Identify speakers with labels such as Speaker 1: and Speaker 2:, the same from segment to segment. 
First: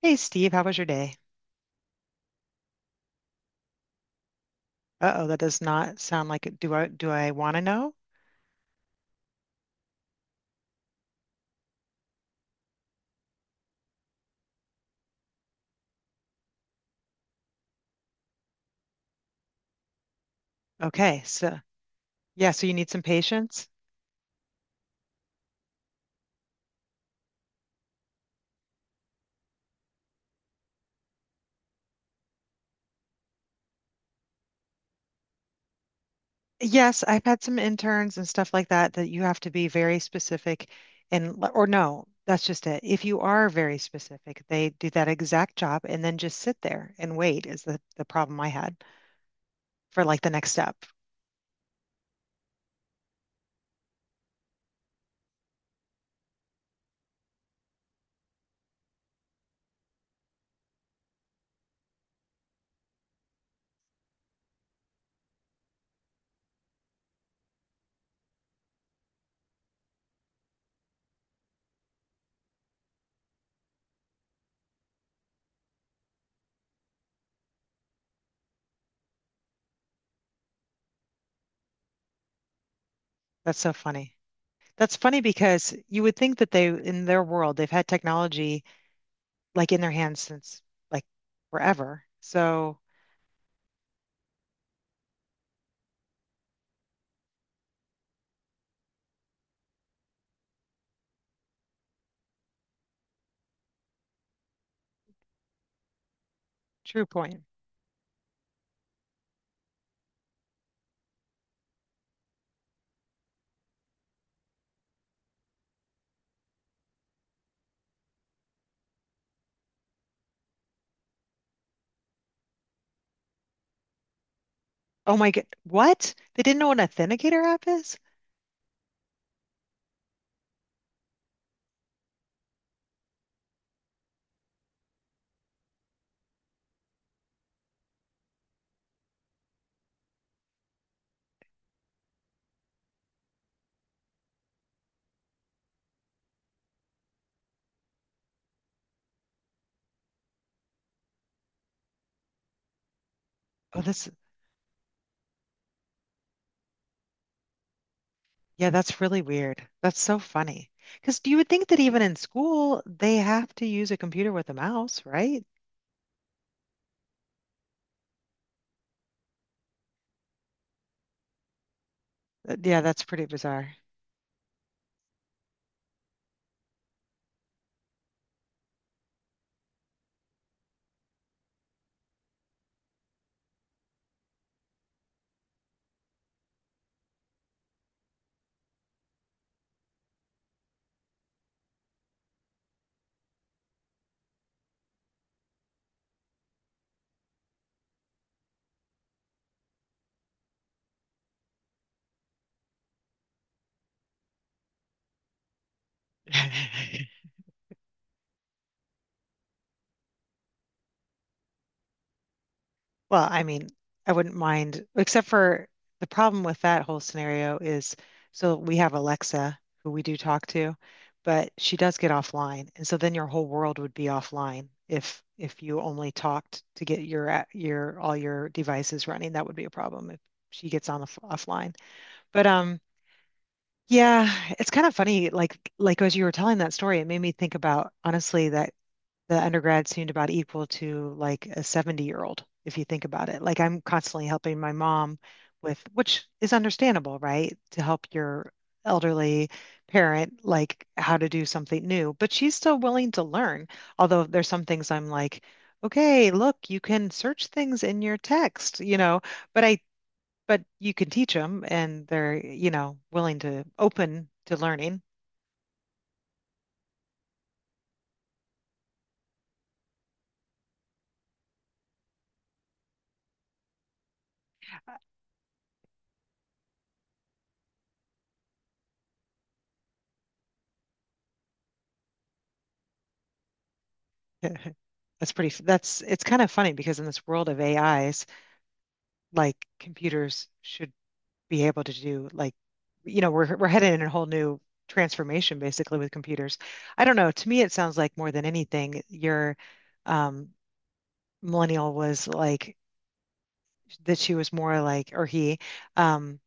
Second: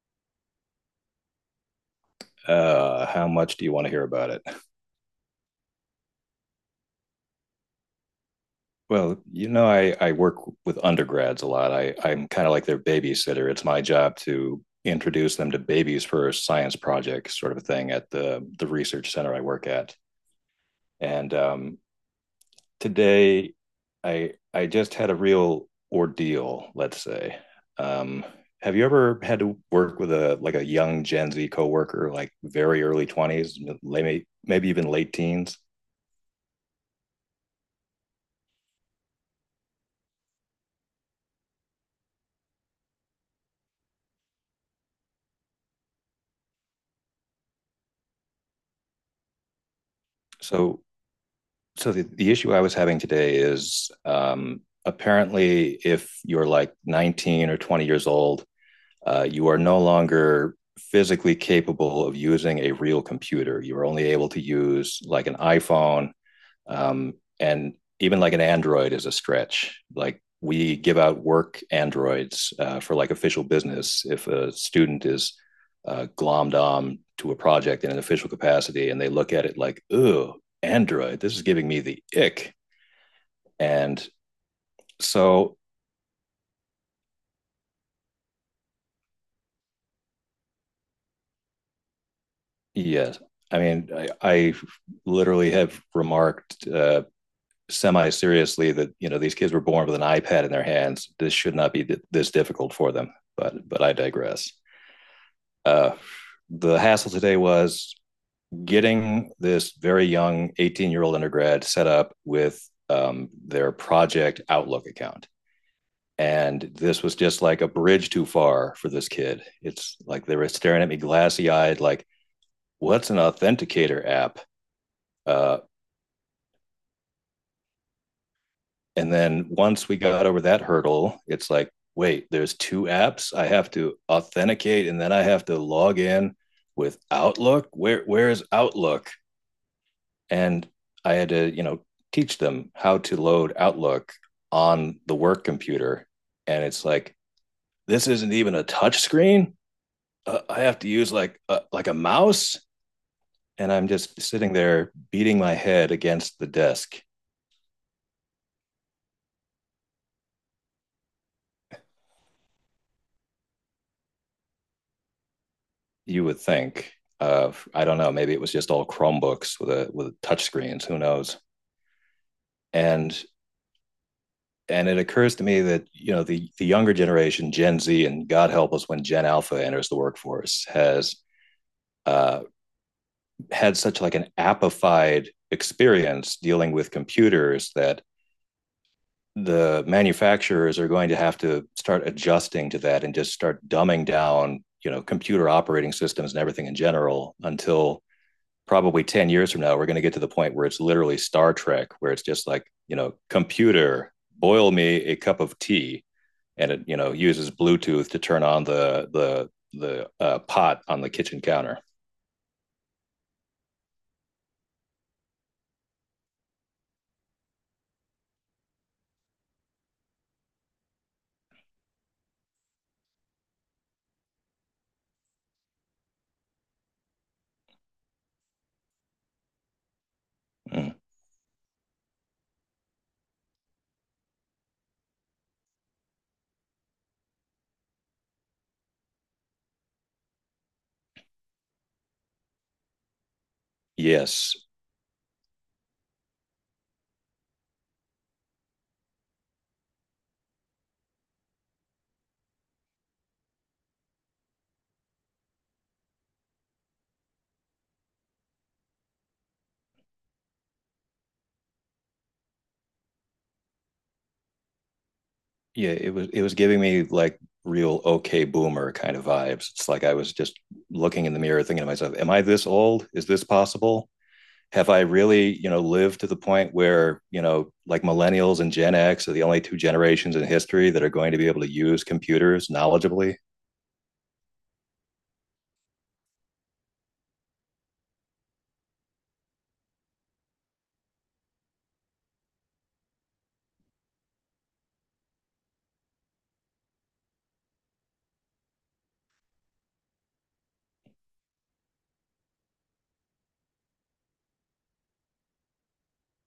Speaker 1: Hey Steve, how was your day?
Speaker 2: How much do you want to hear about it?
Speaker 1: Uh-oh, that does not sound like it. Do I want to know?
Speaker 2: Well, you know, I work with undergrads a lot. I'm kind of like their babysitter. It's my job to introduce them to babies for a science project sort of a thing at the research center I work at.
Speaker 1: Okay,
Speaker 2: And
Speaker 1: so yeah, so you need some
Speaker 2: today
Speaker 1: patience.
Speaker 2: I just had a real ordeal, let's say. Um, have you ever had to work with a like a young Gen Z coworker, like very early twenties, maybe even late teens?
Speaker 1: Yes, I've had some interns and stuff like that that you have to be very specific or no, that's just it. If you are very specific, they do that exact job and then just sit there and wait is the problem I had for like the next step.
Speaker 2: So so the issue I was having today is apparently if you're like 19 or 20 years old, you are no longer physically capable of using a real computer. You are only able to use like an iPhone um, and even like an Android is a stretch. Like we give out work Androids for like official business. If a student is glommed on to a project in an official capacity and they look at it like, ooh, Android, this is giving me the ick.
Speaker 1: That's so
Speaker 2: And
Speaker 1: funny. That's funny
Speaker 2: so,
Speaker 1: because you would think that they in their world they've had technology like in their hands since like forever. So
Speaker 2: yes, I mean, I literally have remarked semi seriously that, you know, these kids were born with an iPad in their hands. This should not be this difficult for them. But I digress. Uh, the
Speaker 1: true
Speaker 2: hassle today
Speaker 1: point.
Speaker 2: was getting this very young 18-year-old undergrad set up with their project Outlook account. And this was just like a bridge too far for this kid. It's like they were staring at me glassy eyed, like, what's an authenticator app?
Speaker 1: Oh my God.
Speaker 2: Uh,
Speaker 1: What? They didn't know an authenticator app is?
Speaker 2: and then once we got over that hurdle, it's like, wait, there's two apps. I have to authenticate and then I have to log in with Outlook. Where is Outlook? And I had to, you know, teach them how to load Outlook on the work computer. And it's like, this isn't even a touch screen. I have to use like a mouse, and
Speaker 1: Oh,
Speaker 2: I'm
Speaker 1: that's,
Speaker 2: just sitting there beating my head against the desk.
Speaker 1: yeah, that's really weird. That's so funny. Because you would think that even in school, they have to use a computer with a mouse, right?
Speaker 2: You would think, of I don't know, maybe it was just all Chromebooks with with touch screens. Who knows?
Speaker 1: Yeah, that's
Speaker 2: And
Speaker 1: pretty bizarre.
Speaker 2: and it occurs to me that you know the younger generation, Gen Z, and God help us when Gen Alpha enters the workforce, has uh, had such like an appified experience dealing with computers that the manufacturers are going to have to start adjusting to that and just start dumbing down, you know, computer operating systems and everything in general until probably 10 years from now we're going to get to the point where it's literally Star Trek where it's just like, you know, computer, boil me a cup of tea, and it, you know, uses Bluetooth to turn on the pot on the kitchen counter.
Speaker 1: Well, I mean, I wouldn't mind, except for the problem with that whole scenario is so we have Alexa, who we do talk to, but she does get offline. And so then your whole world would be offline if you only talked to get your your all your devices running. That would be a problem if she gets
Speaker 2: Mm.
Speaker 1: on the offline. But yeah, it's kind of funny like as you were telling that story, it made me think about honestly that the undergrad seemed about equal to like a 70-year-old, if you think about it. Like I'm constantly
Speaker 2: Yes.
Speaker 1: helping my mom with, which is understandable, right? To help your elderly parent, like how to do something new. But she's still willing to learn. Although there's some things I'm like, okay, look, you can search things in your text, you know, but I, but you can teach them and they're, you know, willing to open to learning.
Speaker 2: Yeah, it was giving me like real okay boomer kind of vibes. It's like I was just looking in the mirror thinking to myself, am I this old? Is this possible? Have I really, you know, lived to the point where, you know, like millennials and Gen X are the only two generations in history that are going to be able to use computers knowledgeably?
Speaker 1: That's pretty, that's, it's kind of funny because in this world of AIs, like computers should be able to do like you know we're headed in a whole new transformation basically with computers. I don't know. To me, it sounds like more than anything, your um, millennial was like that she was more like or he um,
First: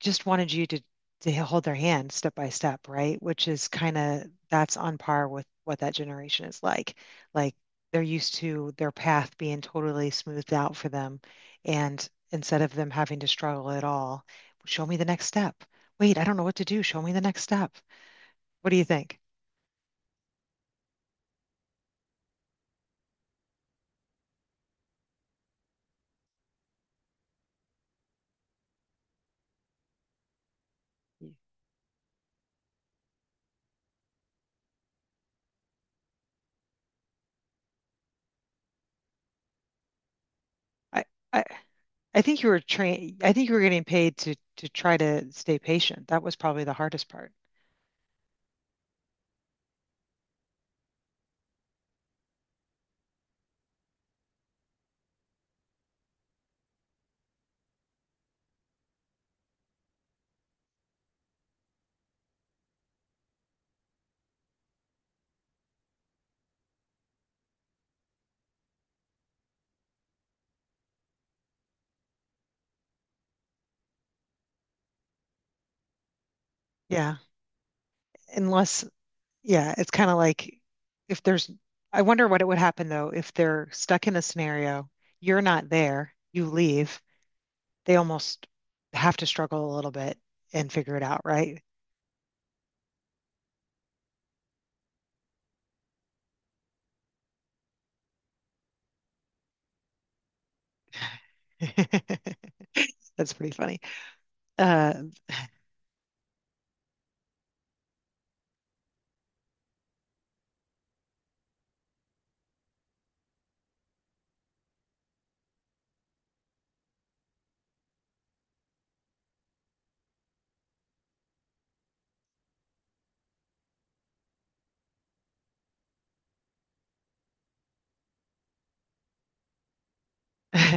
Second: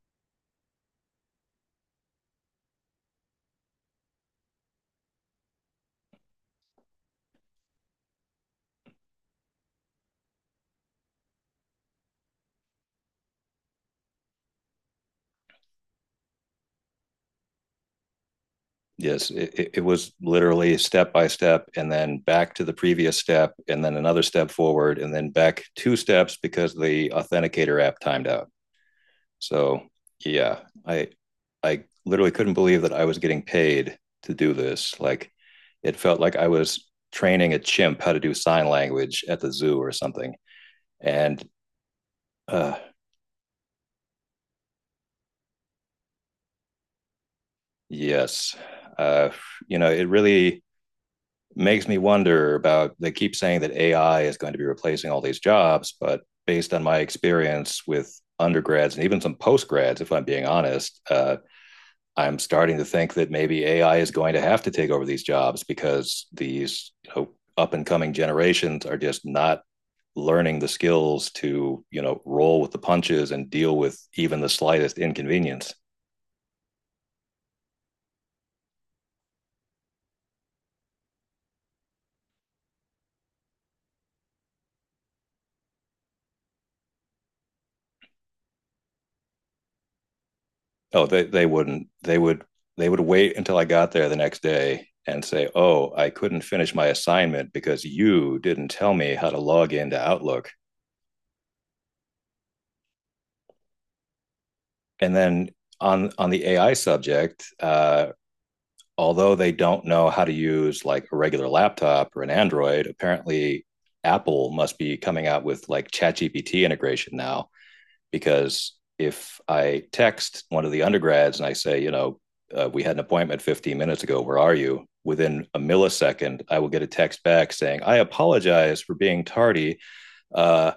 Speaker 1: just wanted you to hold their hand step by step, right? Which is kind of that's on par with what that generation is like. Like they're used to their path being totally smoothed out for them, and instead of them having to struggle at all, show me the next step. Wait, I don't know what to do. Show me the next step. What do you think?
Speaker 2: Yes, it was literally step by step and then back to the previous step and then another step forward and then back two steps because the authenticator app timed out. So yeah, I I literally couldn't believe that I was getting paid to do this. Like it felt like I was training a chimp how to do sign language at the zoo or something.
Speaker 1: I
Speaker 2: And
Speaker 1: I, I think you were
Speaker 2: uh,
Speaker 1: trained. I think you were getting paid to try to stay patient. That was probably the hardest part.
Speaker 2: yes, uh, you know, it really makes me wonder about. They keep saying that AI is going to be replacing all these jobs, but based on my experience with undergrads and even some postgrads, if I'm being honest, I'm starting to think that maybe AI is going to have to take over these jobs because these, you know, up and coming generations are just not learning the skills to, you know, roll with the punches and deal with even the slightest inconvenience.
Speaker 1: Yeah, unless yeah, it's kind of like if there's, I wonder what it would happen though if they're stuck in a scenario, you're not there, you leave, they almost have to struggle a little bit and figure it
Speaker 2: Oh,
Speaker 1: out,
Speaker 2: they
Speaker 1: right?
Speaker 2: wouldn't. They would wait until I got there the next day and say, "Oh, I couldn't finish my assignment because you didn't tell me how to log into Outlook."
Speaker 1: That's pretty funny. Uh,
Speaker 2: And then on the AI subject, although they don't know how to use like a regular laptop or an Android, apparently Apple must be coming out with like ChatGPT integration now. Because if I text one of the undergrads and I say, you know, we had an appointment 15 minutes ago, where are you? Within a millisecond, I will get a text back saying, I apologize for being tardy. Uh,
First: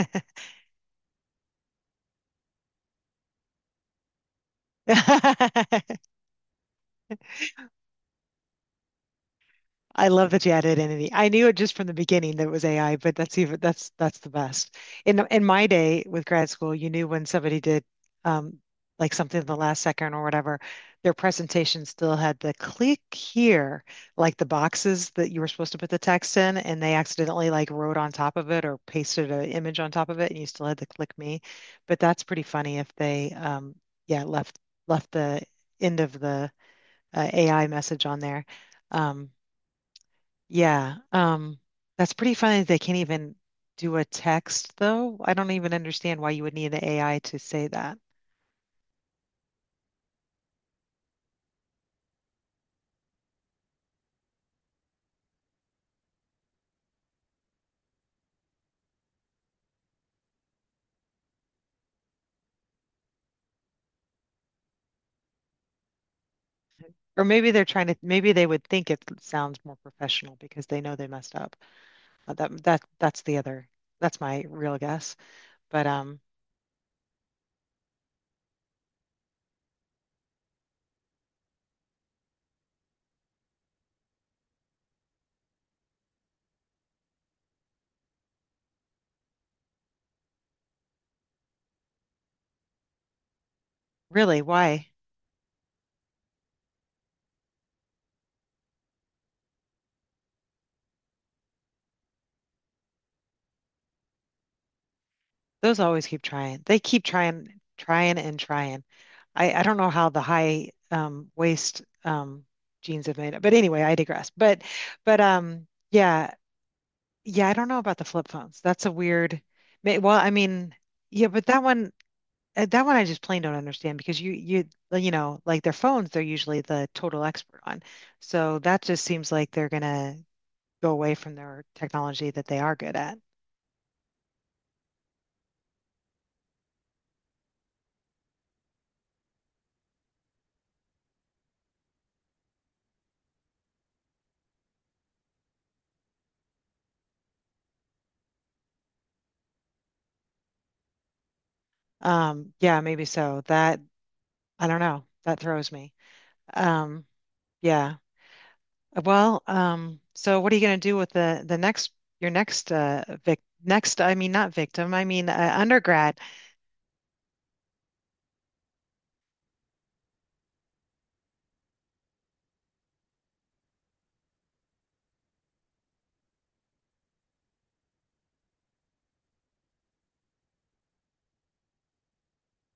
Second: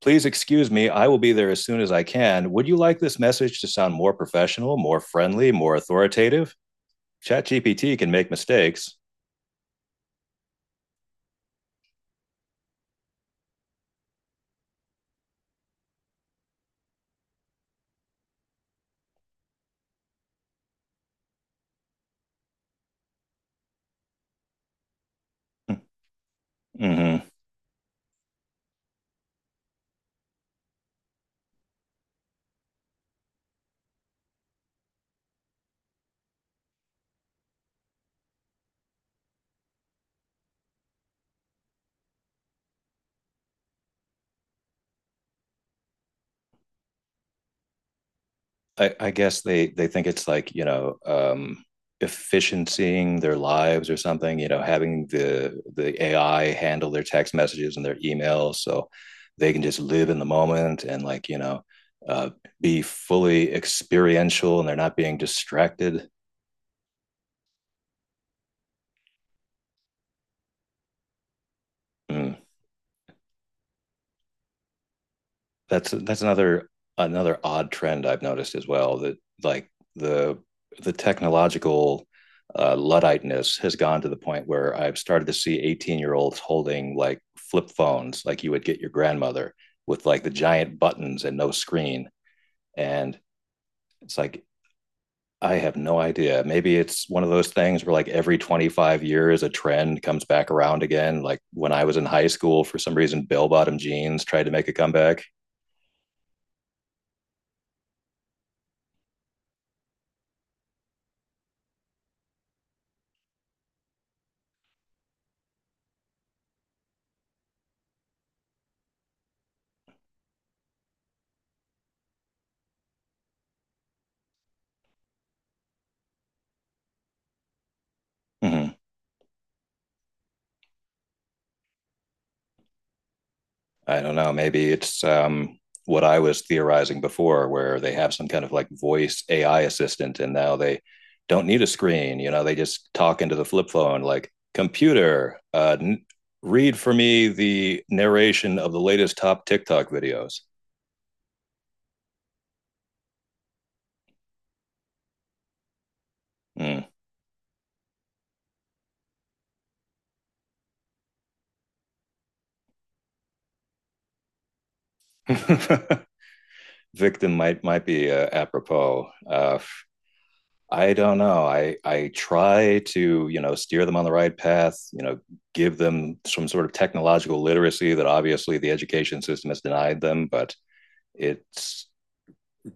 Speaker 2: Please excuse me. I will be there as soon as I can. Would you like this message to sound more professional, more friendly, more authoritative? ChatGPT can make mistakes.
Speaker 1: I love that you added entity. I knew it just from the beginning that it was AI, but that's even that's the best. In my day with grad school, you knew when somebody did um, like something in the last second or whatever, their presentation still had the click here, like the boxes that you were supposed to put the text in, and they
Speaker 2: Hmm.
Speaker 1: accidentally like wrote on top of it or pasted an image on top of it, and you still had to click me. But that's pretty funny if they yeah left the end of the AI message on there. Um, yeah, that's pretty funny. That They can't even do a text, though. I don't even understand why you would need the AI to say that.
Speaker 2: I guess they think it's like, you know, efficiencying their lives or something. You know, having the AI handle their text messages and their emails, so they can just live in the moment and like, you know, uh, be fully experiential, and they're not being distracted.
Speaker 1: Or maybe they're trying to, maybe they would think it sounds more professional because they know they messed up.
Speaker 2: Mm.
Speaker 1: That's the other. That's my real guess. But
Speaker 2: that's that's another another odd trend I've noticed as well that like the technological ludditeness has gone to the point where I've started to see 18-year-olds holding like flip phones like you would get your grandmother with like the giant buttons and no screen, and it's
Speaker 1: really,
Speaker 2: like
Speaker 1: why?
Speaker 2: I have no idea. Maybe it's one of those things where like every 25 years a trend comes back around again. Like when I was in high school, for some reason, bell bottom jeans tried to make a comeback.
Speaker 1: Those always keep trying. They keep trying, trying and trying. I don't know how the high waist jeans have made it. But anyway, I digress. But yeah yeah I don't know about the flip phones. That's a weird. Well, I mean yeah, but that one I just plain don't understand because you well, you know like their phones they're usually the total expert on. So
Speaker 2: Mm-hmm.
Speaker 1: that just seems like they're gonna go away from their technology that they are good at.
Speaker 2: I don't know. Maybe it's what I was theorizing before, where they have some kind of like voice AI assistant, and now they don't need a screen. You know, they just talk into the flip phone, like computer, read for me the narration of the latest top TikTok videos.
Speaker 1: Yeah, maybe so. That I don't know. That throws me.
Speaker 2: Mm.
Speaker 1: Um, yeah. Well, so what are you going to do with the next your next vic next I mean not victim, I mean undergrad.
Speaker 2: Victim might be apropos. I don't know. I try to, you know, steer them on the right path, you know, give them some sort of technological literacy that obviously the education system has denied them, but it's,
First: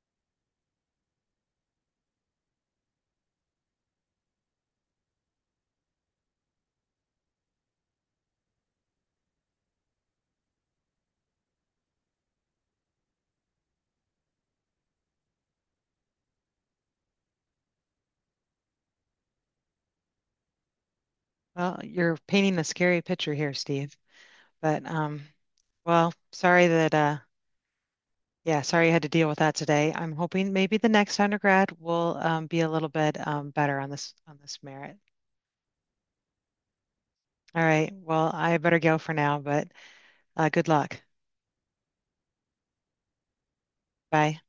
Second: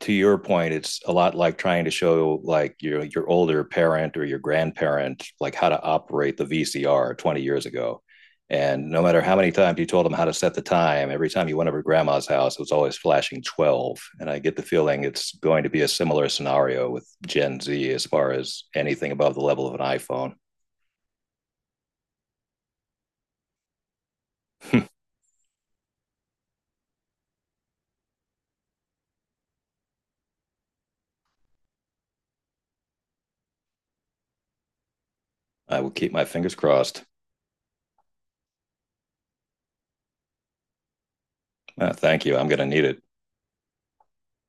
Speaker 2: to your point, it's a lot like trying to show like your older parent or your grandparent like how to operate the VCR 20 years ago. And no matter how many times you told them how to set the time, every time you went over to grandma's house, it was always flashing 12. And I get the feeling it's going to be a similar scenario with Gen Z as far as anything above the level of an iPhone.
Speaker 1: Well, you're painting a scary picture here, Steve. But well, sorry that yeah, sorry you had to deal with that today. I'm hoping maybe the next undergrad will be a little bit better on this merit.
Speaker 2: I will keep my fingers crossed.
Speaker 1: All right. Well, I better go for now, but good luck.
Speaker 2: Thank you. I'm going to need it.
Speaker 1: Bye.